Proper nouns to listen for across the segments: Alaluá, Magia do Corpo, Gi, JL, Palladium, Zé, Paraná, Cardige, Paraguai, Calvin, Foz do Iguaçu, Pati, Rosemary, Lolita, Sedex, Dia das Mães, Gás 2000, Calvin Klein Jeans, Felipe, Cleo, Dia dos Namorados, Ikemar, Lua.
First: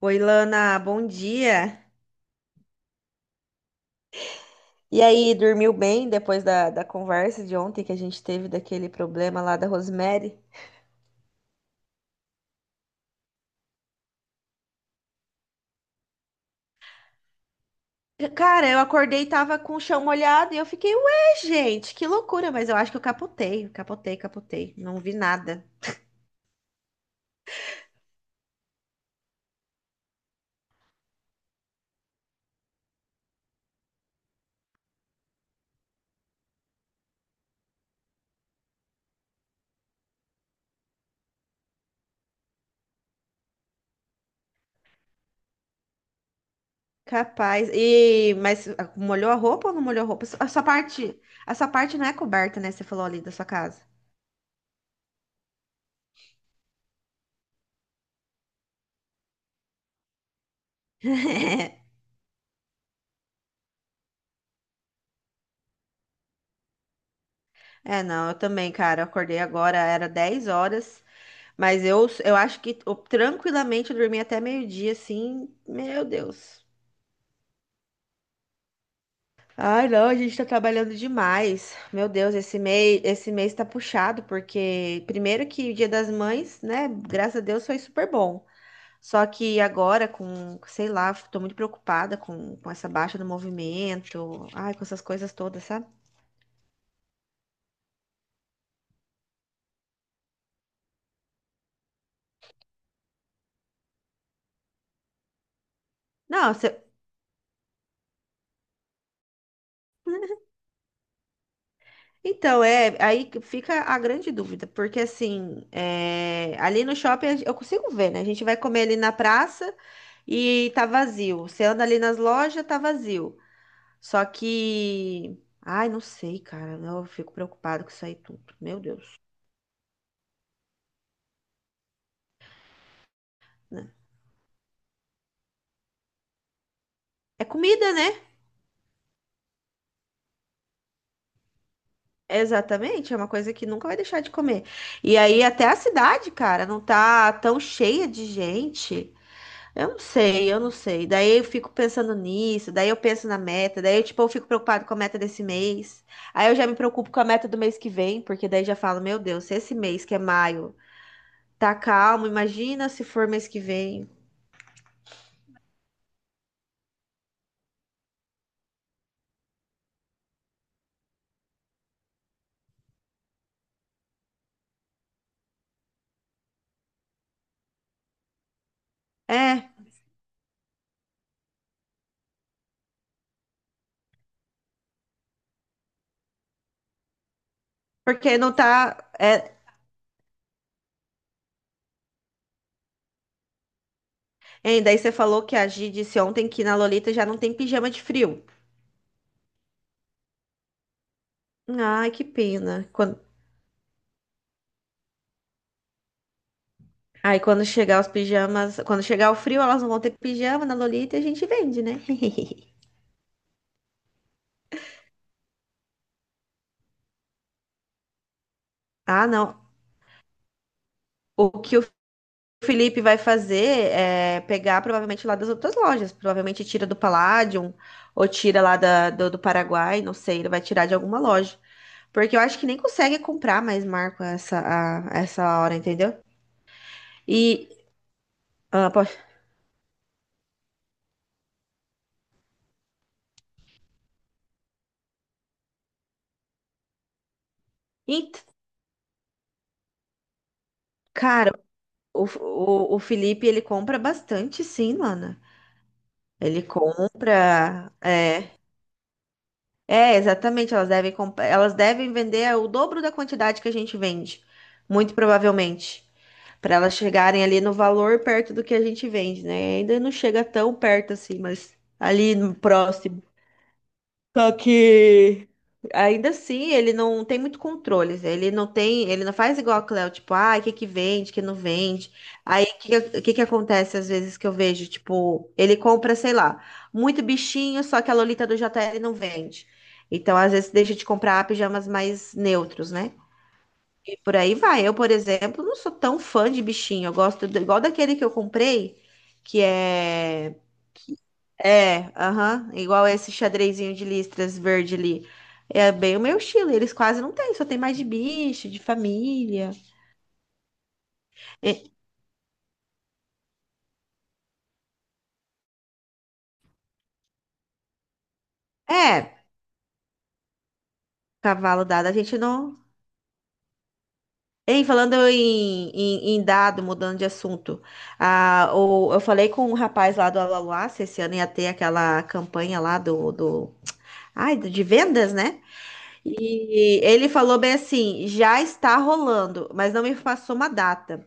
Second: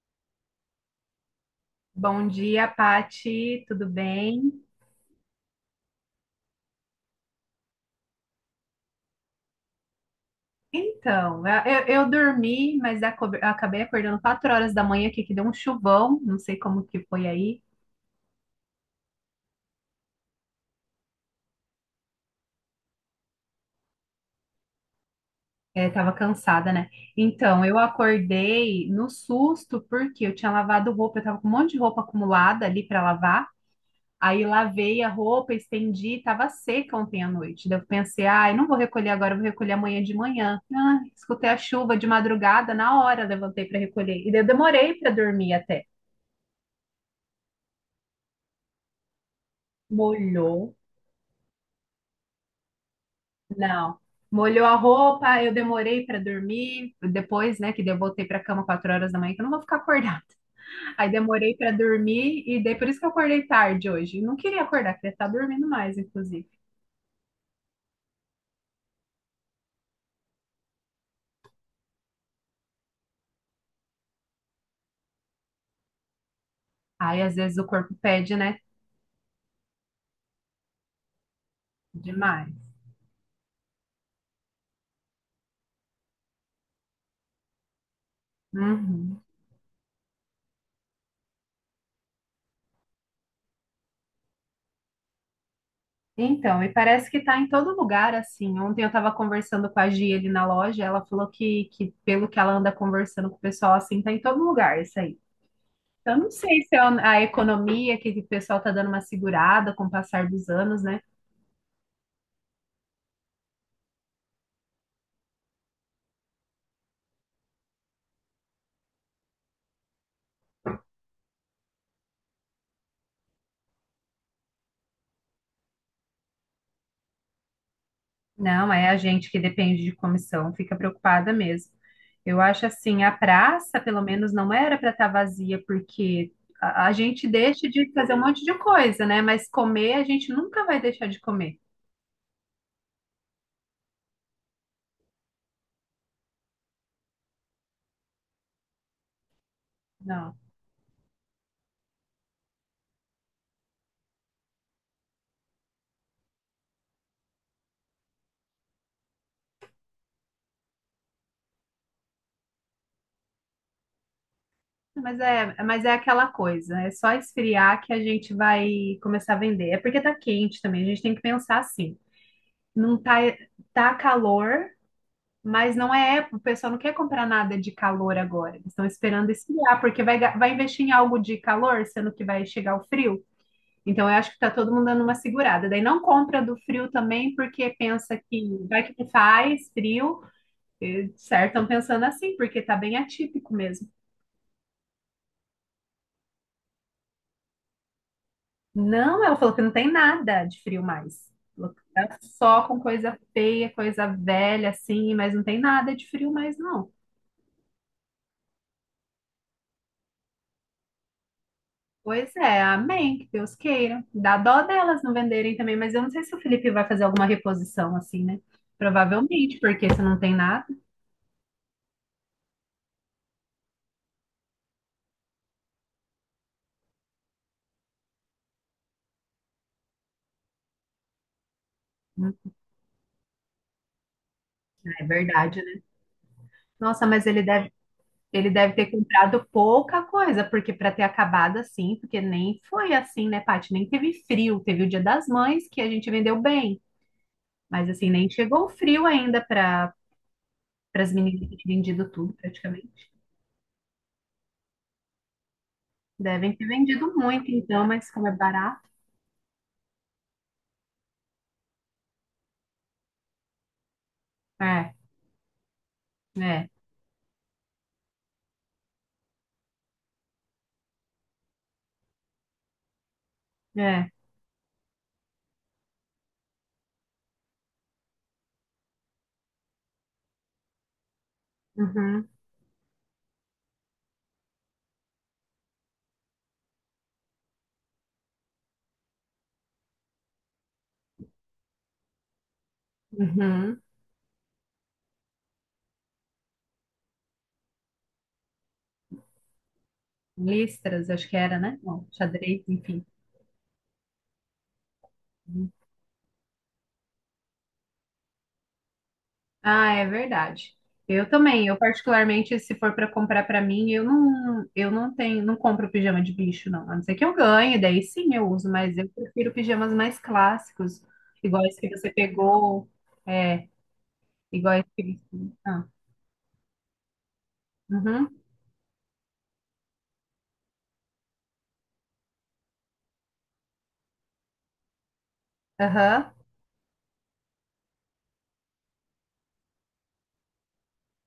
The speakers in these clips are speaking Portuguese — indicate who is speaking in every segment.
Speaker 1: Oi, Lana, bom dia.
Speaker 2: Bom dia, Pati, tudo bem?
Speaker 1: E aí, dormiu bem depois da conversa de ontem que a gente teve daquele problema lá da Rosemary?
Speaker 2: Então, eu dormi, mas eu acabei acordando 4 horas da manhã aqui, que deu um chuvão, não sei como que foi aí,
Speaker 1: Cara, eu acordei e tava com o chão molhado e eu fiquei, ué, gente, que loucura, mas eu acho que eu capotei, capotei, capotei, não vi nada.
Speaker 2: é, tava cansada, né? Então, eu acordei no susto, porque eu tinha lavado roupa, eu tava com um monte de roupa acumulada ali para lavar, aí lavei a roupa, estendi, tava seca ontem à noite, daí eu pensei, ai, não vou recolher agora, eu vou recolher amanhã de manhã. Ah, escutei a chuva de madrugada, na hora levantei para recolher, e daí eu demorei para dormir até.
Speaker 1: Capaz. E mas ah, molhou a roupa ou não molhou a roupa?
Speaker 2: Molhou.
Speaker 1: A sua parte não é coberta, né? Você falou ali da sua casa.
Speaker 2: Não. Molhou a roupa, eu demorei para dormir. Depois, né, que daí eu voltei para cama 4 horas da manhã, que eu não vou ficar acordada. Aí demorei para dormir e daí por isso que eu acordei tarde hoje. Não queria acordar, queria estar dormindo mais, inclusive.
Speaker 1: É, não, eu também, cara, eu acordei agora, era 10 horas. Mas eu acho que eu, tranquilamente eu dormi até meio-dia, assim. Meu Deus.
Speaker 2: Aí às vezes o corpo pede, né?
Speaker 1: Ai, não, a gente tá trabalhando demais. Meu Deus,
Speaker 2: Demais.
Speaker 1: esse mês tá puxado, porque primeiro que o Dia das Mães, né? Graças a Deus foi super bom.
Speaker 2: Uhum.
Speaker 1: Só que agora, com, sei lá, tô muito preocupada com essa baixa do movimento, ai, com essas coisas todas, sabe?
Speaker 2: Então, e parece que tá em todo lugar, assim. Ontem eu tava conversando com a Gi ali na loja, ela falou que pelo que ela anda conversando com o pessoal, assim, tá em todo lugar isso aí. Eu não
Speaker 1: Não,
Speaker 2: sei se é
Speaker 1: você.
Speaker 2: a economia que o pessoal está dando uma segurada com o passar dos anos, né?
Speaker 1: Então, é, aí que fica a grande dúvida, porque assim, é, ali no shopping eu consigo ver, né? A gente vai comer ali na praça e tá vazio. Você anda ali nas lojas, tá vazio. Só que, ai, não sei, cara, eu fico preocupado com isso aí tudo.
Speaker 2: Não,
Speaker 1: Meu
Speaker 2: é a
Speaker 1: Deus,
Speaker 2: gente que depende de comissão, fica preocupada mesmo. Eu acho assim, a praça,
Speaker 1: né?
Speaker 2: pelo menos, não era para estar vazia, porque a gente
Speaker 1: É
Speaker 2: deixa de
Speaker 1: comida, né?
Speaker 2: fazer um monte de coisa, né? Mas comer, a gente nunca vai deixar de comer.
Speaker 1: Exatamente, é uma coisa que nunca vai deixar de comer. E aí até a cidade, cara, não tá tão cheia de gente. Eu não
Speaker 2: Não.
Speaker 1: sei, eu não sei. Daí eu fico pensando nisso, daí eu penso na meta, daí eu, tipo, eu fico preocupado com a meta desse mês. Aí eu já me preocupo com a meta do mês que vem, porque daí já falo, meu Deus, se esse mês que é maio tá calmo, imagina se for mês que vem.
Speaker 2: Mas é aquela coisa, é só esfriar que a gente vai começar a vender. É porque tá quente também, a gente tem que pensar assim. Não tá, tá calor. Mas não é época, o pessoal não quer comprar nada de calor agora. Eles estão esperando
Speaker 1: É,
Speaker 2: esfriar, porque vai, vai investir em algo de calor, sendo que vai chegar o frio. Então, eu acho que está todo mundo dando uma segurada. Daí não compra do frio também, porque pensa
Speaker 1: porque
Speaker 2: que
Speaker 1: não
Speaker 2: vai que
Speaker 1: tá.
Speaker 2: faz frio. E, certo, estão pensando assim, porque está bem atípico mesmo.
Speaker 1: Hein, daí você falou que a Gi disse ontem que na Lolita já não tem pijama de frio.
Speaker 2: Não, ela falou que não tem nada de frio mais. Falou que
Speaker 1: Ai,
Speaker 2: tá
Speaker 1: que
Speaker 2: só com
Speaker 1: pena.
Speaker 2: coisa
Speaker 1: Quando...
Speaker 2: feia, coisa velha, assim, mas não tem nada de frio mais, não.
Speaker 1: Aí quando chegar os pijamas, quando chegar o frio, elas não vão ter pijama na Lolita e a gente vende, né?
Speaker 2: Pois é, amém, que Deus queira. Dá dó delas não venderem também, mas eu não sei se o Felipe vai fazer alguma reposição assim, né?
Speaker 1: Ah, não.
Speaker 2: Provavelmente, porque se não tem nada,
Speaker 1: O que o O Felipe vai fazer é pegar provavelmente lá das outras lojas. Provavelmente tira do Palladium ou tira lá do Paraguai, não sei. Ele vai tirar de alguma loja.
Speaker 2: hum,
Speaker 1: Porque eu acho que nem consegue comprar mais Marco essa,
Speaker 2: é
Speaker 1: essa
Speaker 2: verdade,
Speaker 1: hora,
Speaker 2: né?
Speaker 1: entendeu?
Speaker 2: Nossa, mas
Speaker 1: E,
Speaker 2: ele deve ter
Speaker 1: ah, pô,
Speaker 2: comprado pouca coisa, porque para ter acabado assim, porque nem foi assim, né, Paty? Nem teve frio, teve o Dia das Mães que a gente vendeu bem, mas assim, nem
Speaker 1: ent-
Speaker 2: chegou o frio ainda para para as meninas
Speaker 1: cara,
Speaker 2: que tinham vendido
Speaker 1: o,
Speaker 2: tudo,
Speaker 1: o, o
Speaker 2: praticamente.
Speaker 1: Felipe ele compra bastante, sim, Lana.
Speaker 2: Devem
Speaker 1: Ele
Speaker 2: ter vendido muito, então,
Speaker 1: compra.
Speaker 2: mas como é
Speaker 1: É,
Speaker 2: barato.
Speaker 1: é exatamente. Elas devem, elas devem vender o dobro da quantidade que a gente vende,
Speaker 2: É,
Speaker 1: muito provavelmente.
Speaker 2: é,
Speaker 1: Para elas chegarem ali no valor perto do que a gente vende, né? Ainda não chega tão perto assim, mas ali no próximo.
Speaker 2: é.
Speaker 1: Só que ainda assim ele não tem muito controle, Zé. Ele não tem, ele não faz igual a Cleo, tipo, ah, o que que vende, o que não vende.
Speaker 2: Uhum.
Speaker 1: Aí o que que acontece às vezes que eu vejo, tipo, ele compra, sei lá, muito bichinho, só que a Lolita do JL não vende. Então, às vezes, deixa de comprar pijamas mais neutros, né?
Speaker 2: Uhum.
Speaker 1: E por aí vai. Eu, por exemplo, não sou tão fã de bichinho. Eu gosto igual daquele que eu comprei, que é.
Speaker 2: Listras, acho que era, né? Bom,
Speaker 1: É,
Speaker 2: xadrez,
Speaker 1: aham,
Speaker 2: enfim.
Speaker 1: igual esse xadrezinho de listras verde ali. É bem o meu estilo. Eles quase não têm, só tem mais de bicho, de família.
Speaker 2: Ah, é verdade. Eu também, eu
Speaker 1: E-
Speaker 2: particularmente, se for para comprar para mim, eu não tenho, não compro pijama de bicho, não. A não ser que eu ganhe, daí sim eu uso, mas eu
Speaker 1: É,
Speaker 2: prefiro pijamas mais clássicos, iguais
Speaker 1: cavalo
Speaker 2: que
Speaker 1: dado,
Speaker 2: você
Speaker 1: a gente não.
Speaker 2: pegou, é, iguais
Speaker 1: Ei, falando
Speaker 2: que. Ah,
Speaker 1: em dado, mudando de assunto,
Speaker 2: uhum,
Speaker 1: ah, o, eu falei com um rapaz lá do Alaluá, se esse ano ia ter aquela campanha lá de vendas, né?
Speaker 2: aham.
Speaker 1: E ele falou bem assim, já está rolando, mas não me passou uma data.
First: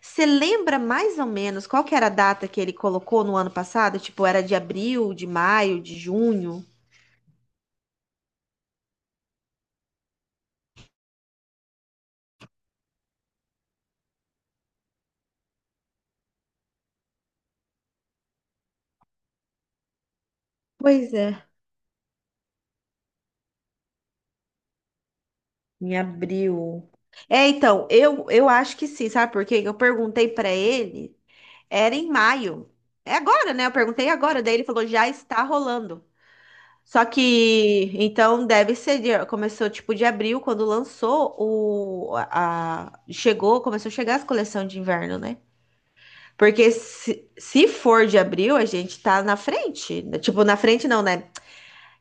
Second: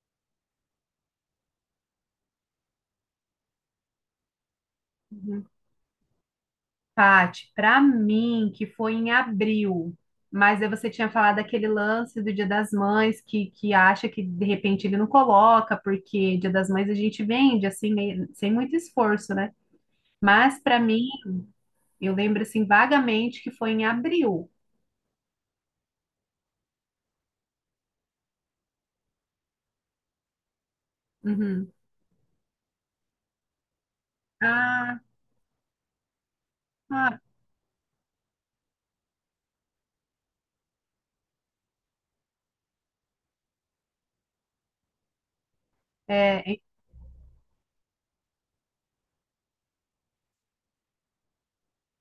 Speaker 1: Você lembra mais ou menos qual que era a data que ele colocou no ano passado? Tipo, era de abril, de
Speaker 2: Uhum.
Speaker 1: maio, de junho?
Speaker 2: Paty, para mim, que foi em abril, mas aí você tinha falado aquele lance do Dia das Mães, que acha que de repente ele não coloca, porque Dia das Mães a gente vende, assim, sem muito esforço, né? Mas para mim,
Speaker 1: Pois é.
Speaker 2: eu lembro, assim, vagamente que foi em abril.
Speaker 1: Em abril. É, então, eu acho que sim, sabe por quê? Eu perguntei pra ele,
Speaker 2: Uhum.
Speaker 1: era em maio. É agora, né? Eu perguntei agora, daí ele falou,
Speaker 2: Ah,
Speaker 1: já está rolando. Só
Speaker 2: ah,
Speaker 1: que, então, deve ser, começou tipo de abril, quando lançou o, a, chegou, começou a chegar as coleções de inverno, né?
Speaker 2: é.
Speaker 1: Porque se for de abril, a gente tá na frente, né? Tipo, na frente não, né?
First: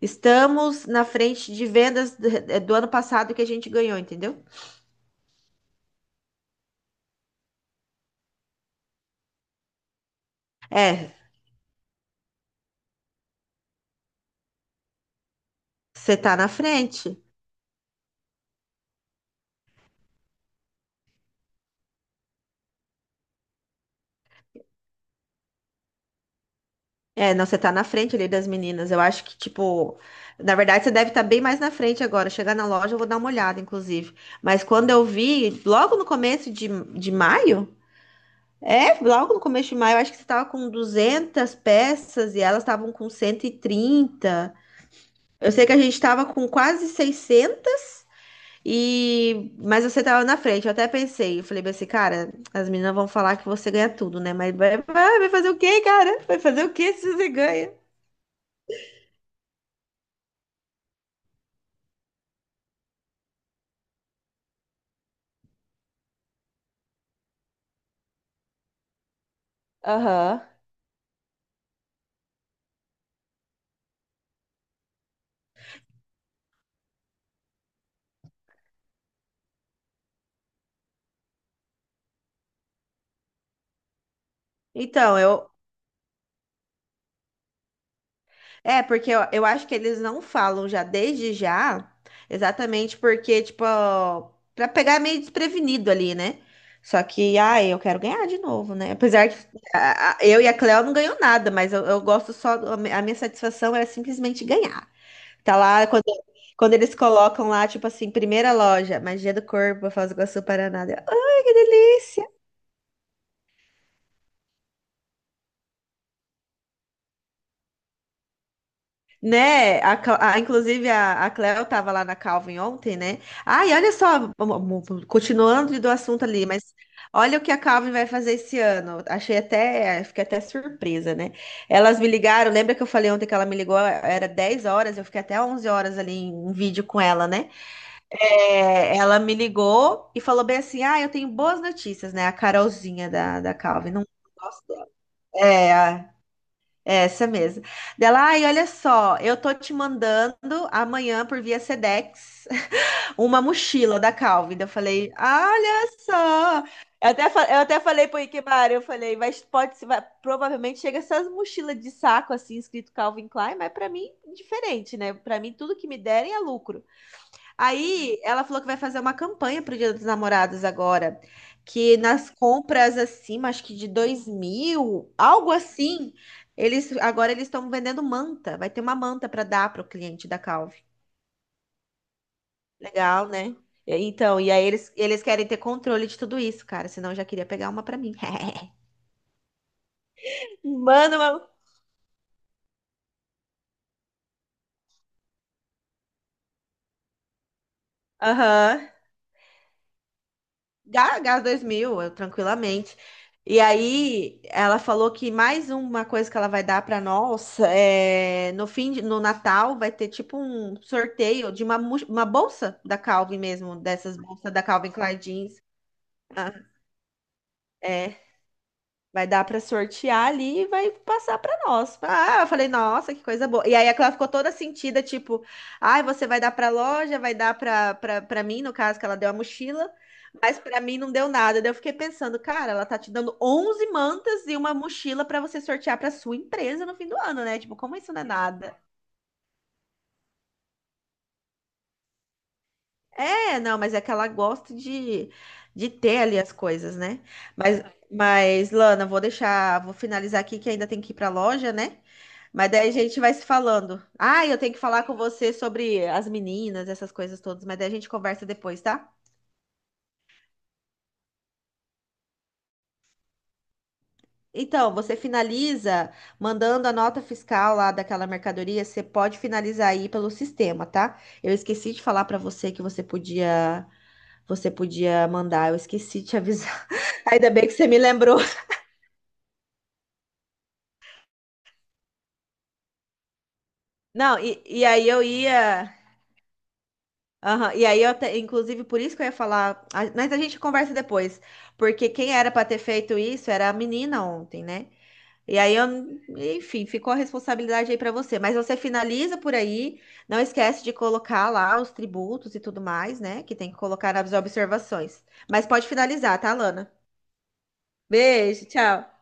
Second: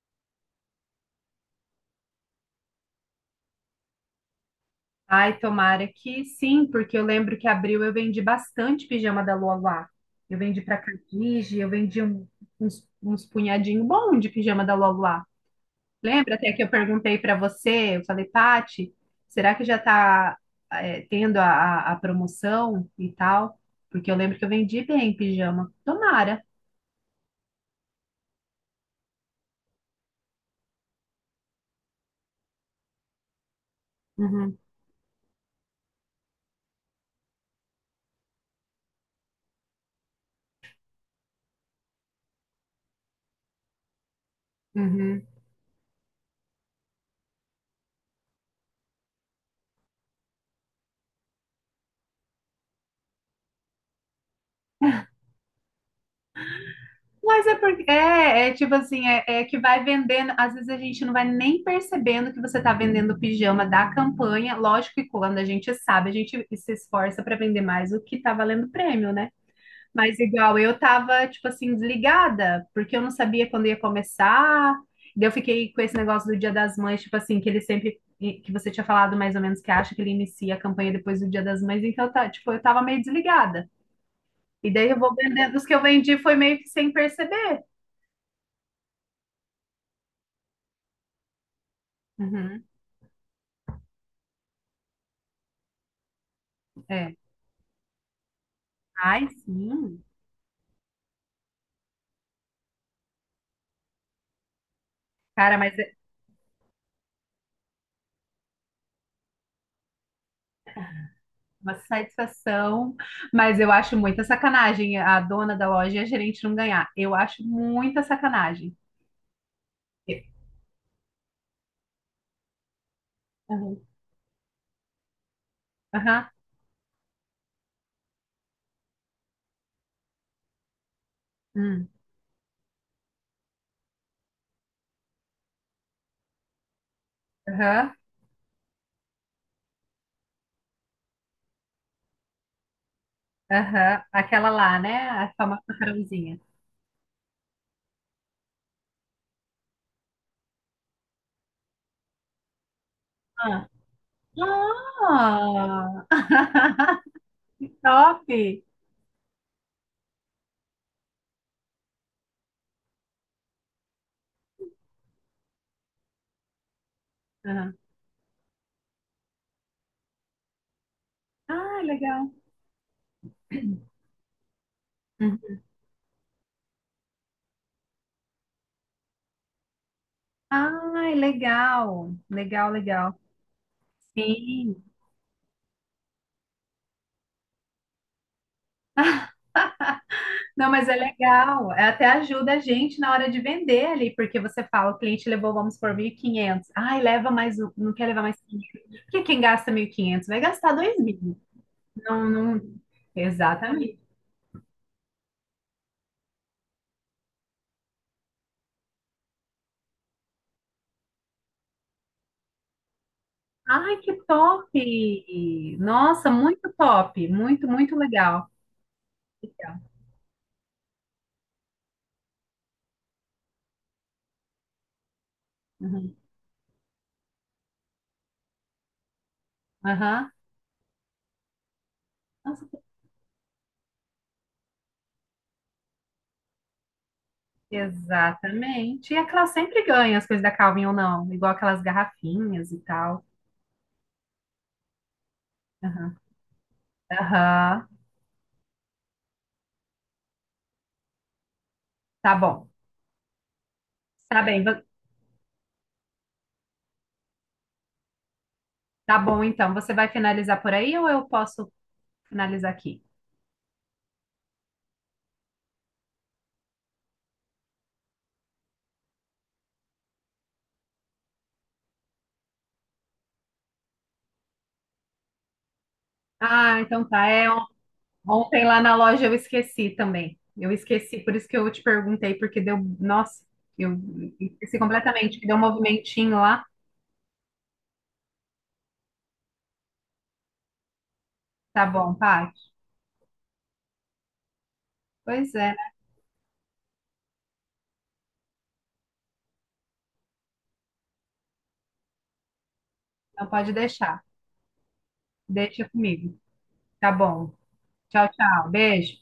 Speaker 1: Estamos na frente de vendas do, do ano passado que a gente ganhou, entendeu?
Speaker 2: Ai, tomara que sim, porque eu lembro que abril eu vendi bastante pijama da Lua lá. Eu vendi para
Speaker 1: É,
Speaker 2: Cardige, uns, uns punhadinho bom de pijama da Lua.
Speaker 1: você
Speaker 2: Lembra
Speaker 1: tá na
Speaker 2: até que eu
Speaker 1: frente.
Speaker 2: perguntei para você, eu falei, Pati, será que já está tendo a promoção e tal? Porque eu lembro que eu vendi bem pijama. Tomara.
Speaker 1: É, não, você tá na frente ali das meninas. Eu acho que, tipo, na verdade você deve estar bem mais na frente agora. Chegar na loja, eu vou dar uma olhada, inclusive.
Speaker 2: Uhum,
Speaker 1: Mas quando eu vi, logo no começo de, de maio, logo no começo de maio, eu acho que você tava com 200 peças e elas estavam com 130.
Speaker 2: uhum.
Speaker 1: Eu sei que a gente tava com quase 600 e mas você tava na frente. Eu até pensei, eu falei bem assim, cara, as meninas vão falar que você ganha tudo, né? Mas vai, vai fazer o quê, cara? Vai fazer o quê se você
Speaker 2: Mas é
Speaker 1: ganha?
Speaker 2: porque é tipo assim, é que vai vendendo, às vezes a gente não vai nem percebendo que você está vendendo pijama da campanha. Lógico que quando a gente sabe, a gente se esforça para vender mais o que está valendo prêmio, né? Mas
Speaker 1: Aham.
Speaker 2: igual, eu tava, tipo assim, desligada, porque eu não sabia quando ia começar. Daí eu fiquei com esse negócio do Dia das Mães, tipo assim, que ele sempre, que você tinha falado mais ou menos que acha que ele inicia a campanha depois do Dia das Mães, então eu tá, tipo, eu tava meio desligada. E daí eu vou
Speaker 1: Então, eu.
Speaker 2: vendendo, os que eu vendi foi meio que sem perceber.
Speaker 1: É, porque eu, acho que eles não falam já desde já,
Speaker 2: Uhum,
Speaker 1: exatamente porque, tipo, ó, pra pegar meio desprevenido ali, né? Só
Speaker 2: é.
Speaker 1: que, ai, eu quero ganhar de novo, né?
Speaker 2: Ai,
Speaker 1: Apesar que
Speaker 2: sim.
Speaker 1: eu e a Cleo não ganhou nada, mas eu gosto só. A minha satisfação é simplesmente ganhar. Tá
Speaker 2: Cara, mas
Speaker 1: lá,
Speaker 2: é
Speaker 1: quando, quando eles colocam lá, tipo assim, primeira loja, Magia do Corpo, Foz do Iguaçu, Paraná. Eu, ai, que
Speaker 2: uma
Speaker 1: delícia!
Speaker 2: satisfação. Mas eu acho muita sacanagem a dona da loja e a gerente não ganhar. Eu acho muita sacanagem.
Speaker 1: Né? Inclusive, a Cleo estava lá na Calvin ontem, né? Ai,
Speaker 2: Uhum.
Speaker 1: olha só, continuando do assunto
Speaker 2: Aham.
Speaker 1: ali, mas olha o que a Calvin vai fazer esse ano. Achei até, fiquei até surpresa, né?
Speaker 2: Uhum.
Speaker 1: Elas me ligaram, lembra que eu falei ontem que ela me ligou, era 10 horas, eu fiquei até 11 horas ali em um vídeo com ela, né?
Speaker 2: Aham,
Speaker 1: É, ela me ligou e falou bem assim: ah, eu tenho boas notícias, né? A Carolzinha da Calvin,
Speaker 2: aham.
Speaker 1: não
Speaker 2: Aquela
Speaker 1: gosto
Speaker 2: lá,
Speaker 1: dela.
Speaker 2: né? A famosa
Speaker 1: É,
Speaker 2: macarrãozinha.
Speaker 1: essa mesmo. Dela, ai, olha só, eu tô te mandando amanhã por via Sedex uma
Speaker 2: Ah,
Speaker 1: mochila da Calvin. Daí eu falei, olha
Speaker 2: ah!
Speaker 1: só. Eu até falei pro
Speaker 2: Top!
Speaker 1: Ikemar, eu falei, mas pode, vai, provavelmente chega essas mochilas de saco assim, escrito Calvin Klein, mas pra mim, diferente, né? Pra mim, tudo que me derem é lucro.
Speaker 2: Aham.
Speaker 1: Aí ela falou que vai fazer uma campanha pro Dia dos Namorados agora.
Speaker 2: Ah,
Speaker 1: Que nas
Speaker 2: legal.
Speaker 1: compras acima, acho que de 2.000, algo
Speaker 2: Uhum.
Speaker 1: assim, eles agora eles estão vendendo manta. Vai ter uma manta para dar pro cliente da Calvi.
Speaker 2: Ai, legal. Legal, legal.
Speaker 1: Legal, né? Então, e aí
Speaker 2: Sim.
Speaker 1: eles querem ter controle de tudo isso, cara. Senão eu já queria pegar uma para mim.
Speaker 2: Não, mas é
Speaker 1: Manda uma.
Speaker 2: legal. É, até ajuda a gente na hora de vender ali, porque você fala, o cliente levou, vamos por 1.500. Ai, leva mais um, não quer levar mais
Speaker 1: Aham.
Speaker 2: 500. Porque quem gasta 1.500? Vai gastar dois mil?
Speaker 1: Gás 2000, eu,
Speaker 2: Não, não.
Speaker 1: tranquilamente. E
Speaker 2: Exatamente.
Speaker 1: aí, ela falou que mais uma coisa que ela vai dar para nós é no fim de, no Natal vai ter tipo um sorteio de uma, uma bolsa da Calvin mesmo,
Speaker 2: Ai, que
Speaker 1: dessas bolsas da
Speaker 2: top!
Speaker 1: Calvin Klein Jeans.
Speaker 2: Nossa,
Speaker 1: Ah,
Speaker 2: muito top, muito, muito
Speaker 1: é.
Speaker 2: legal.
Speaker 1: Vai dar para sortear ali e vai passar para nós. Ah, eu falei, nossa, que coisa boa. E aí ela ficou toda sentida, tipo, ai,
Speaker 2: Uhum.
Speaker 1: você vai dar para loja, vai dar para mim, no caso que ela deu a mochila,
Speaker 2: Aham.
Speaker 1: mas para mim não deu nada. Daí eu fiquei pensando,
Speaker 2: Nossa,
Speaker 1: cara, ela tá te dando 11 mantas e uma mochila para você sortear para sua empresa no fim do ano, né? Tipo, como isso não é nada?
Speaker 2: exatamente. E aquelas sempre ganham as coisas da Calvin ou não, igual aquelas garrafinhas e tal.
Speaker 1: É, não, mas é que ela gosta de
Speaker 2: Aham.
Speaker 1: ter ali as coisas, né? Mas,
Speaker 2: Aham.
Speaker 1: mas, Lana, vou deixar, vou finalizar aqui que ainda tem que ir para a loja, né?
Speaker 2: Tá bom.
Speaker 1: Mas daí a gente vai se falando.
Speaker 2: Tá
Speaker 1: Ah, eu
Speaker 2: bem,
Speaker 1: tenho que falar com você sobre as meninas, essas coisas todas, mas daí a gente conversa depois, tá?
Speaker 2: tá bom então. Você vai finalizar por aí ou eu posso finalizar aqui?
Speaker 1: Então, você finaliza mandando a nota fiscal lá daquela mercadoria, você pode finalizar aí pelo sistema, tá? Eu esqueci de falar para você que você podia mandar, eu esqueci de te
Speaker 2: Ah,
Speaker 1: avisar.
Speaker 2: então tá.
Speaker 1: Ainda bem que você me lembrou.
Speaker 2: Ontem lá na loja eu esqueci também. Eu esqueci, por isso que eu te perguntei, porque deu. Nossa, eu
Speaker 1: Não, e,
Speaker 2: esqueci
Speaker 1: e aí eu
Speaker 2: completamente, que deu um
Speaker 1: ia.
Speaker 2: movimentinho lá.
Speaker 1: Aham, e aí eu, inclusive, por isso que eu ia falar. Mas a gente conversa depois.
Speaker 2: Tá
Speaker 1: Porque
Speaker 2: bom,
Speaker 1: quem era pra
Speaker 2: Paty?
Speaker 1: ter feito isso era a menina ontem, né?
Speaker 2: Pois
Speaker 1: E
Speaker 2: é,
Speaker 1: aí eu, enfim, ficou a responsabilidade aí pra você. Mas você finaliza por aí, não esquece de colocar lá os tributos e tudo mais, né?
Speaker 2: não
Speaker 1: Que tem
Speaker 2: pode
Speaker 1: que colocar
Speaker 2: deixar.
Speaker 1: nas observações. Mas
Speaker 2: Deixa
Speaker 1: pode
Speaker 2: comigo.
Speaker 1: finalizar, tá, Lana?
Speaker 2: Tá bom. Tchau,
Speaker 1: Beijo,
Speaker 2: tchau.
Speaker 1: tchau.
Speaker 2: Beijo.